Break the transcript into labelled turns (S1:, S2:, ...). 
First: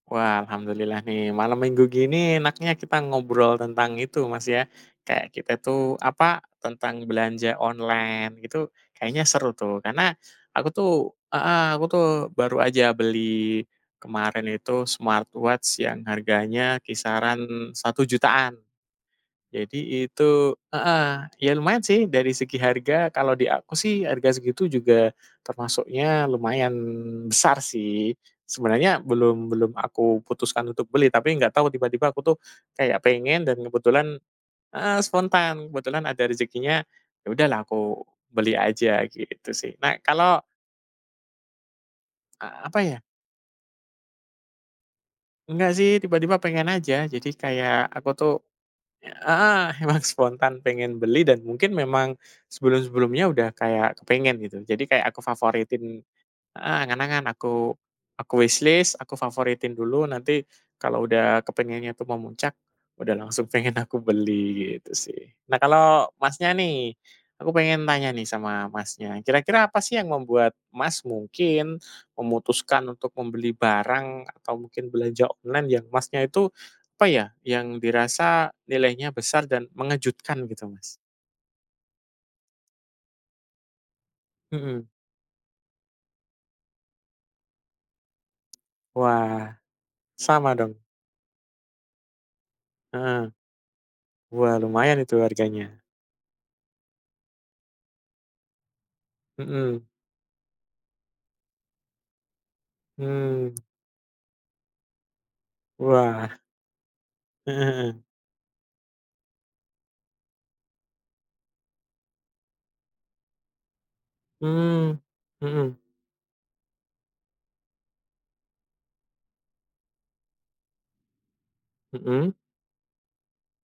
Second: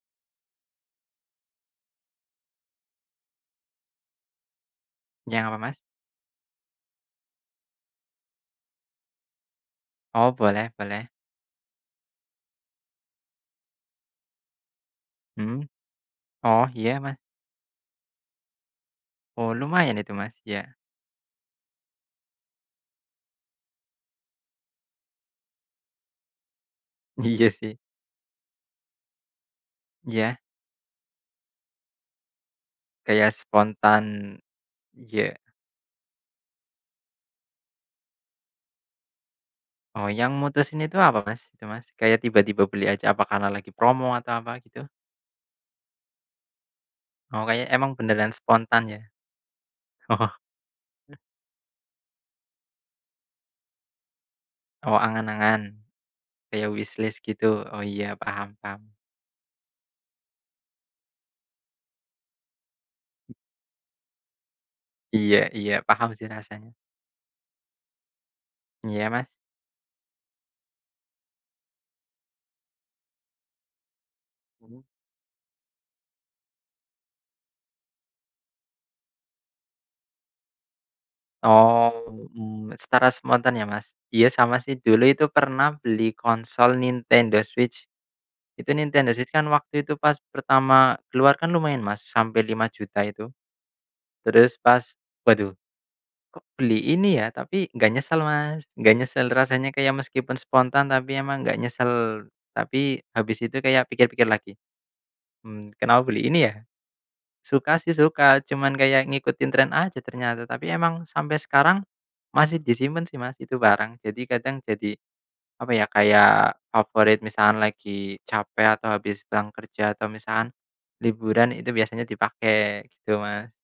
S1: Wah, alhamdulillah nih, malam minggu gini enaknya kita ngobrol tentang itu, Mas, ya, kayak
S2: Jangan
S1: kita
S2: apa, Mas?
S1: tuh, apa, tentang belanja online itu kayaknya seru tuh, karena
S2: Oh,
S1: aku
S2: boleh
S1: tuh
S2: boleh.
S1: heeh, aku tuh baru aja beli kemarin itu
S2: Hmm.
S1: smartwatch yang
S2: Oh,
S1: harganya
S2: iya, Mas.
S1: kisaran Rp1.000.000-an.
S2: Oh, lumayan
S1: Jadi
S2: itu, Mas,
S1: itu
S2: ya.
S1: heeh, ya lumayan sih, dari segi harga kalau di aku sih harga segitu juga termasuknya lumayan
S2: Iya,
S1: besar,
S2: sih.
S1: sih. Sebenernya belum belum aku
S2: Iya.
S1: putuskan untuk beli, tapi nggak tau tiba-tiba aku tuh kayak
S2: Kayak
S1: pengen dan
S2: spontan.
S1: kebetulan heeh,
S2: Ya.
S1: spontan, kebetulan ada rezekinya, ya udah lah aku beli aja, gitu sih. Nah,
S2: Oh, yang
S1: kalau
S2: mutusin itu apa, Mas, itu, Mas? Kayak
S1: Eee,
S2: tiba-tiba
S1: apa
S2: beli
S1: ya?
S2: aja apa karena lagi promo atau apa gitu?
S1: Enggak sih tiba-tiba pengen aja. Jadi
S2: Oh, kayak
S1: kayak
S2: emang
S1: aku
S2: beneran
S1: tuh
S2: spontan, ya.
S1: heeh, emang
S2: Oh.
S1: spontan pengen beli dan mungkin memang sebelum-sebelumnya udah kayak kepengen, gitu. Jadi
S2: Oh,
S1: kayak aku
S2: angan-angan?
S1: favoritin
S2: Kayak
S1: heeh,
S2: wishlist
S1: angan-angan,
S2: gitu.
S1: aku
S2: Oh, iya,
S1: aku
S2: paham paham.
S1: wishlist, aku favoritin dulu, nanti kalau udah kepengennya itu memuncak, udah langsung pengen aku beli, gitu sih.
S2: Iya
S1: Nah,
S2: iya.
S1: kalau
S2: Paham sih
S1: Masnya
S2: rasanya.
S1: nih, aku pengen tanya nih sama
S2: Iya,
S1: Masnya,
S2: Mas.
S1: kira-kira apa sih yang membuat, Mas, mungkin memutuskan untuk membeli barang atau
S2: Mmm.
S1: mungkin belanja online yang Masnya itu, apa ya, yang dirasa nilainya besar dan mengejutkan gitu, Mas?
S2: Oh, mmm, secara spontan ya, Mas? Iya, sama sih
S1: Mhm.
S2: dulu itu pernah beli konsol Nintendo Switch. Itu Nintendo Switch
S1: Wah,
S2: kan waktu itu pas
S1: sama dong.
S2: pertama keluar kan lumayan, Mas, sampai Rp5.000.000
S1: Heeh.
S2: itu.
S1: Wah,
S2: Terus pas,
S1: lumayan itu
S2: "Waduh,
S1: harganya.
S2: kok beli ini ya," tapi nggak nyesel, Mas, nggak nyesel rasanya
S1: Mhm.
S2: kayak meskipun spontan tapi emang nggak nyesel, tapi habis
S1: Hmm.
S2: itu kayak pikir-pikir lagi, "Hmm, kenapa
S1: Wah.
S2: beli ini ya?"
S1: Heeh
S2: Suka sih
S1: heeh.
S2: suka, cuman kayak ngikutin trend aja ternyata. Tapi emang sampai sekarang masih disimpen sih, Mas, itu barang, jadi kadang
S1: Mmm,
S2: jadi, apa
S1: mhm.
S2: ya, kayak favorit misalkan lagi capek atau habis pulang kerja atau misalkan liburan itu biasanya
S1: Mhm.
S2: dipakai, gitu, Mas.